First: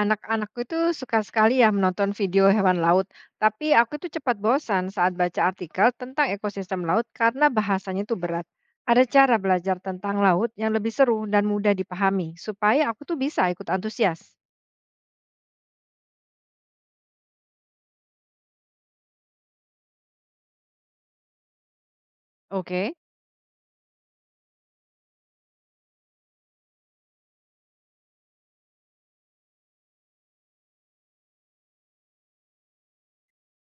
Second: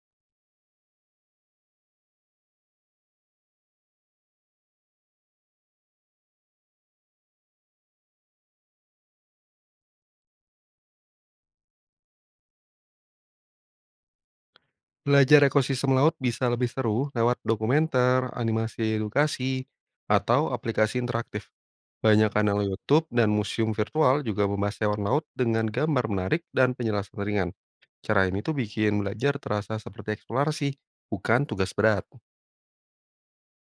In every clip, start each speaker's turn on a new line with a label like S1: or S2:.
S1: Anak-anakku itu suka sekali ya menonton video hewan laut, tapi aku itu cepat bosan saat baca artikel tentang ekosistem laut karena bahasanya itu berat. Ada cara belajar tentang laut yang lebih seru dan mudah dipahami, supaya aku tuh bisa ikut antusias.
S2: Belajar ekosistem laut bisa lebih seru lewat dokumenter, animasi edukasi, atau aplikasi interaktif. Banyak kanal
S1: Oke.
S2: YouTube dan museum virtual juga membahas hewan laut dengan gambar menarik dan penjelasan ringan. Cara ini tuh bikin belajar terasa seperti eksplorasi, bukan tugas berat.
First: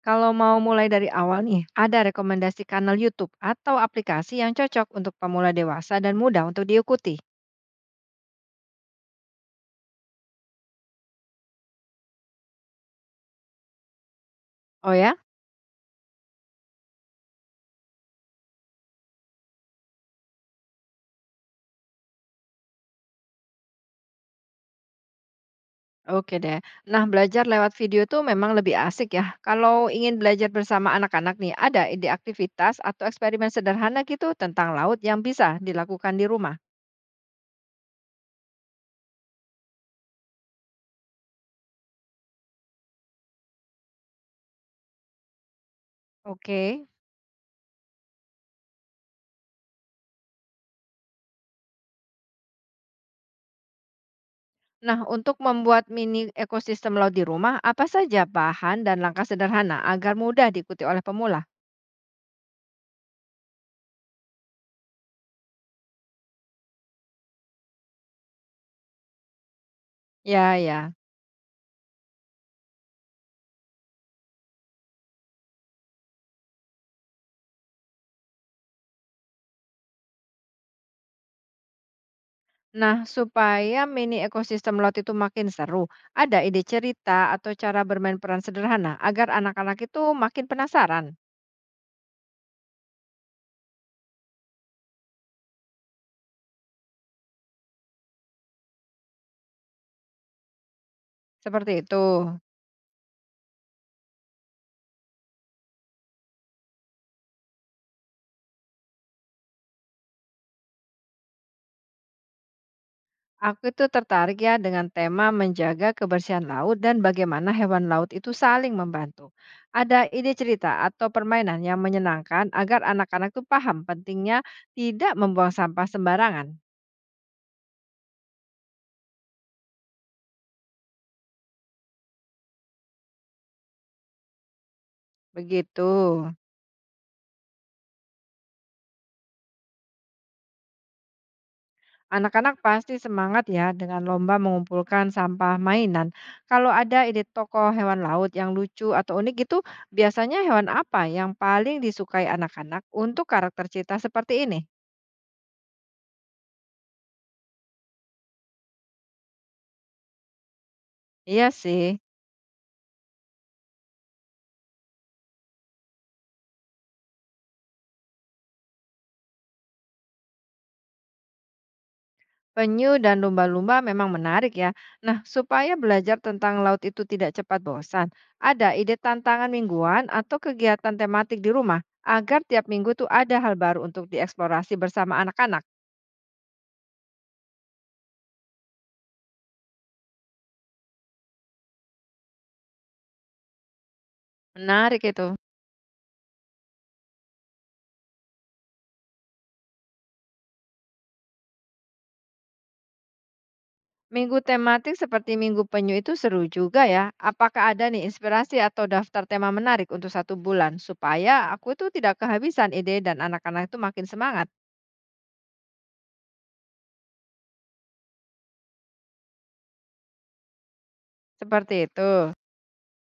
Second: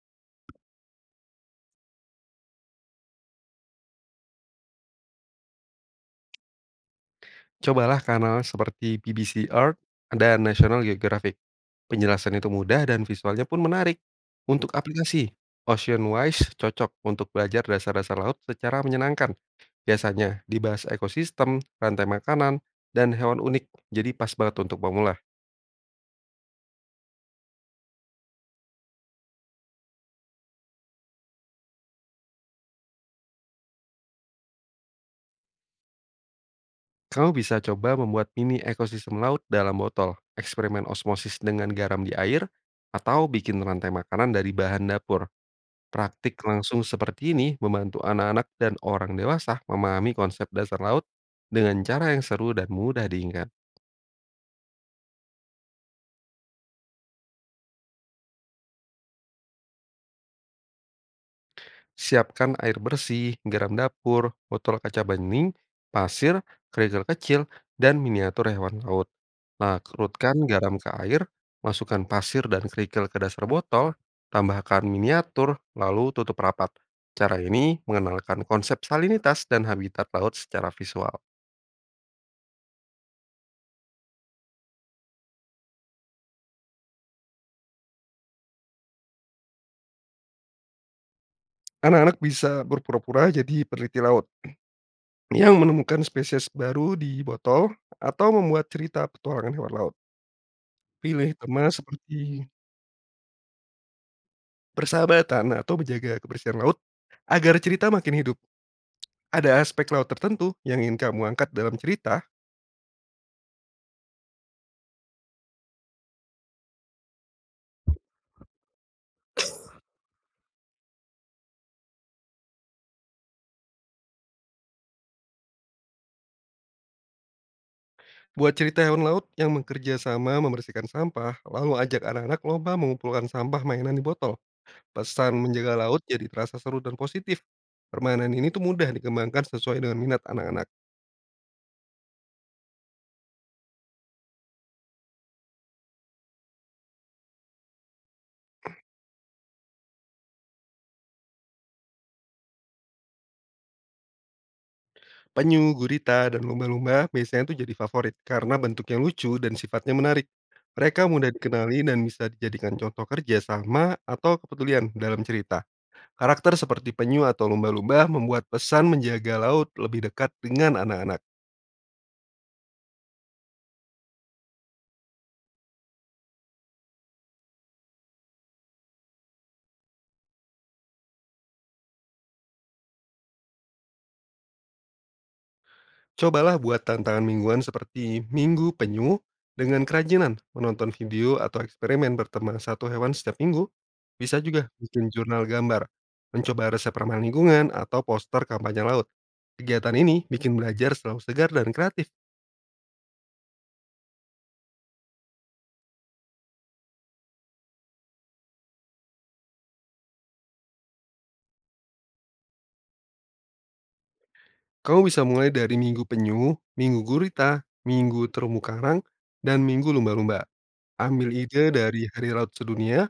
S1: Kalau mau mulai dari awal nih, ada rekomendasi kanal YouTube atau aplikasi yang cocok untuk pemula dewasa dan mudah untuk diikuti.
S2: Cobalah kanal seperti BBC Earth dan National Geographic. Penjelasan itu mudah dan visualnya pun menarik. Untuk
S1: Oh ya?
S2: aplikasi, Ocean Wise cocok untuk belajar dasar-dasar laut secara menyenangkan. Biasanya dibahas ekosistem, rantai makanan, dan hewan unik, jadi pas banget untuk pemula.
S1: Oke deh. Nah, belajar lewat video tuh memang lebih asik ya. Kalau ingin belajar bersama anak-anak nih, ada ide aktivitas atau eksperimen sederhana gitu tentang laut yang bisa dilakukan di rumah.
S2: Kamu bisa coba membuat mini ekosistem laut dalam botol, eksperimen osmosis dengan garam di air, atau bikin rantai makanan dari bahan dapur. Praktik langsung
S1: Oke.
S2: seperti ini membantu anak-anak dan orang dewasa memahami konsep dasar laut dengan cara yang seru dan mudah diingat.
S1: Nah, untuk membuat mini ekosistem laut di rumah, apa saja bahan dan langkah sederhana agar mudah diikuti oleh pemula?
S2: Siapkan air bersih, garam dapur, botol kaca bening, pasir, kerikil kecil, dan miniatur hewan laut. Larutkan
S1: Ya,
S2: garam
S1: ya.
S2: ke air, masukkan pasir dan kerikil ke dasar botol, tambahkan miniatur, lalu tutup rapat. Cara ini mengenalkan konsep salinitas dan habitat laut secara visual.
S1: Nah, supaya mini ekosistem laut itu makin seru, ada ide cerita atau cara bermain peran sederhana agar anak-anak itu makin penasaran.
S2: Anak-anak bisa berpura-pura jadi peneliti laut yang menemukan spesies baru di botol atau membuat cerita petualangan hewan laut. Pilih tema
S1: Seperti itu.
S2: seperti persahabatan, atau menjaga kebersihan laut agar cerita makin hidup. Ada aspek laut tertentu yang ingin kamu angkat dalam cerita.
S1: Aku itu tertarik ya dengan tema menjaga kebersihan laut dan bagaimana hewan laut itu saling membantu. Ada ide cerita atau permainan yang menyenangkan agar anak-anak tuh paham pentingnya tidak membuang sampah sembarangan.
S2: Buat cerita hewan laut yang bekerja sama membersihkan sampah, lalu ajak anak-anak lomba mengumpulkan sampah mainan di botol. Pesan menjaga
S1: Begitu.
S2: laut jadi terasa seru dan positif. Permainan ini tuh mudah dikembangkan sesuai dengan minat anak-anak.
S1: Anak-anak pasti semangat ya dengan lomba mengumpulkan sampah mainan. Kalau ada ide tokoh hewan laut yang lucu atau unik gitu, biasanya hewan apa yang paling disukai anak-anak untuk karakter cerita seperti ini?
S2: Penyu, gurita, dan lumba-lumba biasanya tuh jadi favorit karena bentuknya lucu dan sifatnya menarik. Mereka mudah
S1: Iya
S2: dikenali
S1: sih.
S2: dan bisa dijadikan contoh kerja sama atau kepedulian dalam cerita. Karakter seperti penyu atau lumba-lumba membuat pesan menjaga laut lebih dekat dengan anak-anak.
S1: Penyu dan lumba-lumba memang menarik ya. Nah, supaya belajar tentang laut itu tidak cepat bosan, ada ide tantangan mingguan atau kegiatan tematik di rumah agar tiap minggu tuh ada hal baru untuk dieksplorasi bersama anak-anak.
S2: Cobalah buat tantangan mingguan seperti Minggu Penyu dengan kerajinan, menonton video atau eksperimen bertema satu hewan setiap minggu. Bisa juga
S1: Menarik
S2: bikin
S1: itu.
S2: jurnal gambar, mencoba resep ramah lingkungan atau poster kampanye laut. Kegiatan ini bikin belajar selalu segar dan kreatif.
S1: Minggu tematik seperti Minggu Penyu itu seru juga ya. Apakah ada nih inspirasi atau daftar tema menarik untuk satu bulan supaya aku itu tidak kehabisan ide dan anak-anak itu makin semangat?
S2: Kamu bisa mulai dari Minggu Penyu, Minggu Gurita, Minggu Terumbu Karang, dan Minggu Lumba-Lumba. Ambil ide
S1: Seperti
S2: dari Hari
S1: itu.
S2: Laut Sedunia,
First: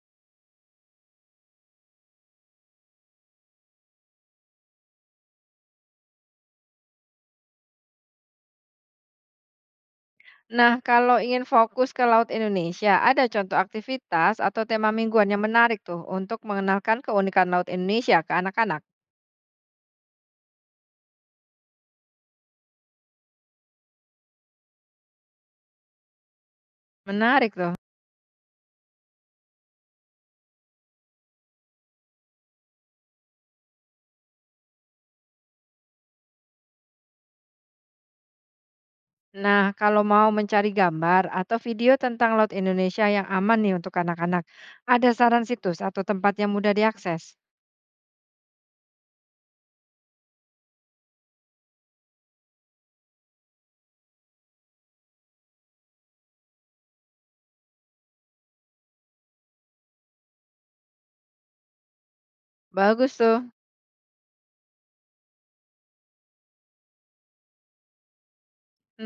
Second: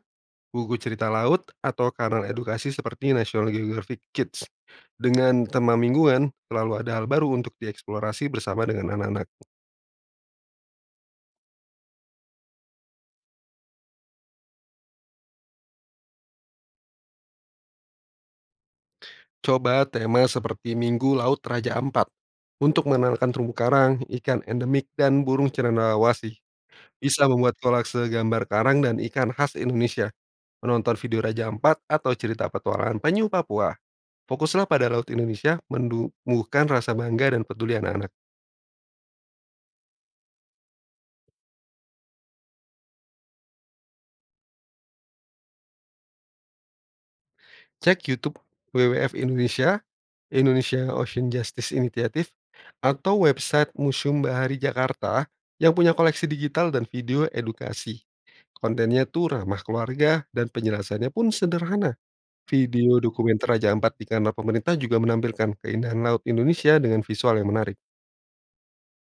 S2: buku cerita laut atau kanal edukasi seperti National Geographic Kids. Dengan tema mingguan, selalu ada hal baru untuk dieksplorasi bersama dengan anak-anak.
S1: Nah, kalau ingin fokus ke Laut Indonesia, ada contoh aktivitas atau tema mingguan yang menarik tuh untuk mengenalkan keunikan Laut Indonesia ke anak-anak.
S2: Coba tema seperti Minggu Laut Raja Ampat untuk mengenalkan terumbu karang, ikan endemik, dan burung cendrawasih. Bisa membuat
S1: Menarik tuh.
S2: kolase gambar karang dan ikan khas Indonesia, menonton video Raja Ampat atau cerita petualangan penyu Papua. Fokuslah pada Laut Indonesia, menumbuhkan rasa bangga dan peduli anak-anak.
S1: Nah, kalau mau mencari gambar atau video tentang Laut Indonesia yang aman nih untuk anak-anak, ada saran situs atau tempat yang mudah diakses.
S2: Cek YouTube WWF Indonesia, Indonesia Ocean Justice Initiative, atau website Museum Bahari Jakarta yang punya koleksi digital dan video edukasi. Kontennya tuh ramah keluarga dan penjelasannya pun sederhana. Video
S1: Bagus tuh.
S2: dokumenter Raja Ampat di kanal pemerintah juga menampilkan keindahan laut Indonesia dengan visual yang menarik.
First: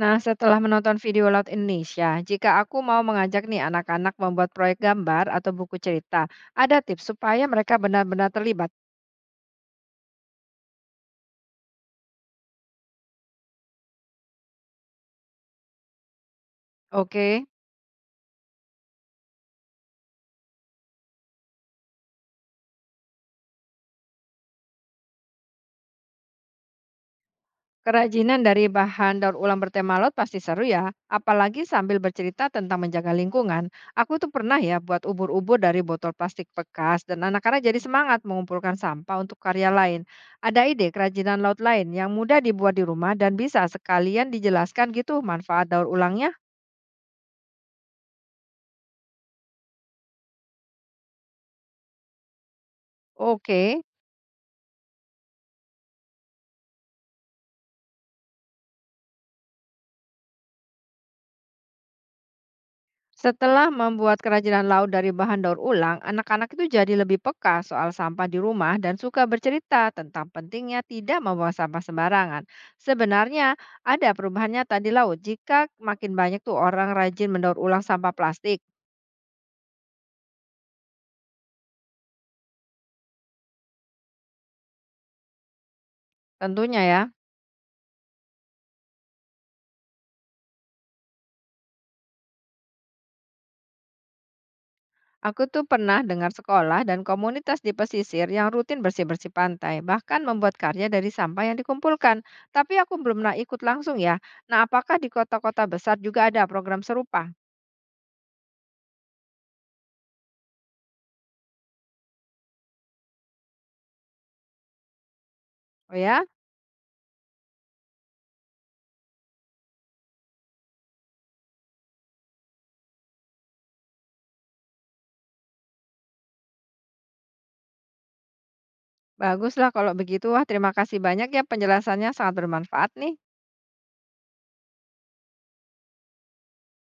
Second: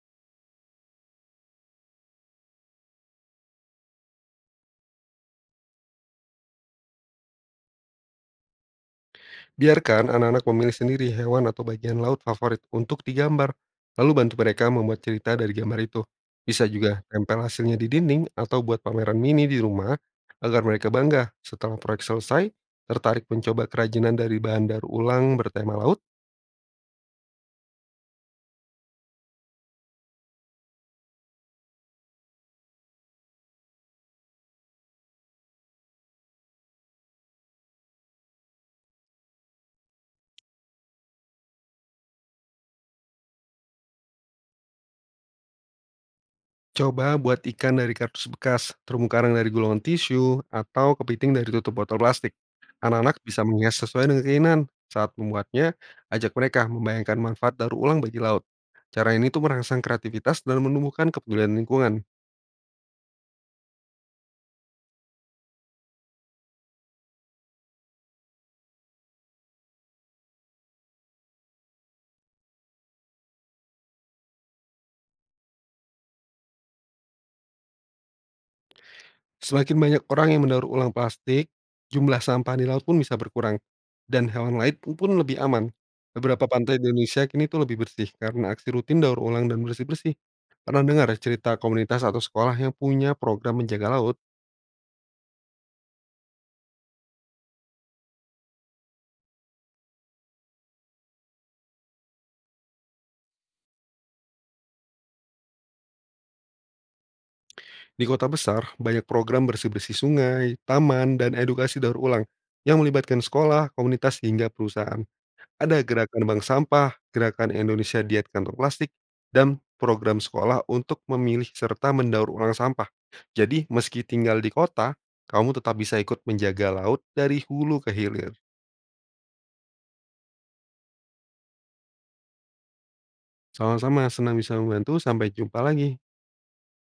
S1: Nah, setelah menonton video Laut Indonesia, jika aku mau mengajak nih anak-anak membuat proyek gambar atau buku cerita, ada tips supaya mereka benar-benar terlibat.
S2: Biarkan anak-anak memilih sendiri hewan atau bagian laut favorit untuk digambar, lalu bantu mereka membuat cerita dari gambar itu. Bisa juga tempel
S1: Oke.
S2: hasilnya di dinding atau buat pameran mini di rumah agar mereka bangga. Setelah proyek selesai, tertarik mencoba kerajinan dari bahan daur ulang bertema laut?
S1: Kerajinan dari bahan daur ulang bertema laut pasti seru ya, apalagi sambil bercerita tentang menjaga lingkungan. Aku tuh pernah ya buat ubur-ubur dari botol plastik bekas dan anak-anak jadi semangat mengumpulkan sampah untuk karya lain. Ada ide kerajinan laut lain yang mudah dibuat di rumah dan bisa sekalian dijelaskan gitu manfaat daur ulangnya?
S2: Coba buat ikan dari kardus bekas, terumbu karang dari gulungan tisu, atau kepiting dari tutup botol plastik. Anak-anak bisa menghias
S1: Oke.
S2: sesuai dengan keinginan. Saat membuatnya, ajak mereka membayangkan manfaat daur ulang bagi laut. Cara ini tuh merangsang kreativitas dan menumbuhkan kepedulian lingkungan.
S1: Setelah membuat kerajinan laut dari bahan daur ulang, anak-anak itu jadi lebih peka soal sampah di rumah dan suka bercerita tentang pentingnya tidak membuang sampah sembarangan. Sebenarnya ada perubahan nyata di laut jika makin banyak tuh orang rajin mendaur ulang sampah plastik.
S2: Semakin banyak orang yang mendaur ulang plastik, jumlah sampah di laut pun bisa berkurang, dan hewan lain pun lebih aman. Beberapa pantai
S1: Tentunya
S2: di
S1: ya.
S2: Indonesia kini tuh lebih bersih karena aksi rutin daur ulang dan bersih-bersih. Pernah dengar cerita komunitas atau sekolah yang punya program menjaga laut?
S1: Aku tuh pernah dengar sekolah dan komunitas di pesisir yang rutin bersih-bersih pantai, bahkan membuat karya dari sampah yang dikumpulkan. Tapi aku belum pernah ikut langsung ya. Nah, apakah di kota-kota besar juga ada program serupa?
S2: Di kota besar, banyak program bersih-bersih sungai, taman, dan edukasi daur ulang yang melibatkan sekolah, komunitas, hingga perusahaan. Ada
S1: Oh
S2: Gerakan
S1: ya?
S2: Bank Sampah, Gerakan Indonesia Diet Kantong Plastik, dan program sekolah untuk memilih serta mendaur ulang sampah. Jadi, meski tinggal di kota, kamu tetap bisa ikut menjaga laut dari hulu ke hilir.
S1: Baguslah kalau begitu. Wah, terima kasih banyak ya, penjelasannya sangat bermanfaat nih.
S2: Sama-sama, senang bisa membantu. Sampai jumpa lagi.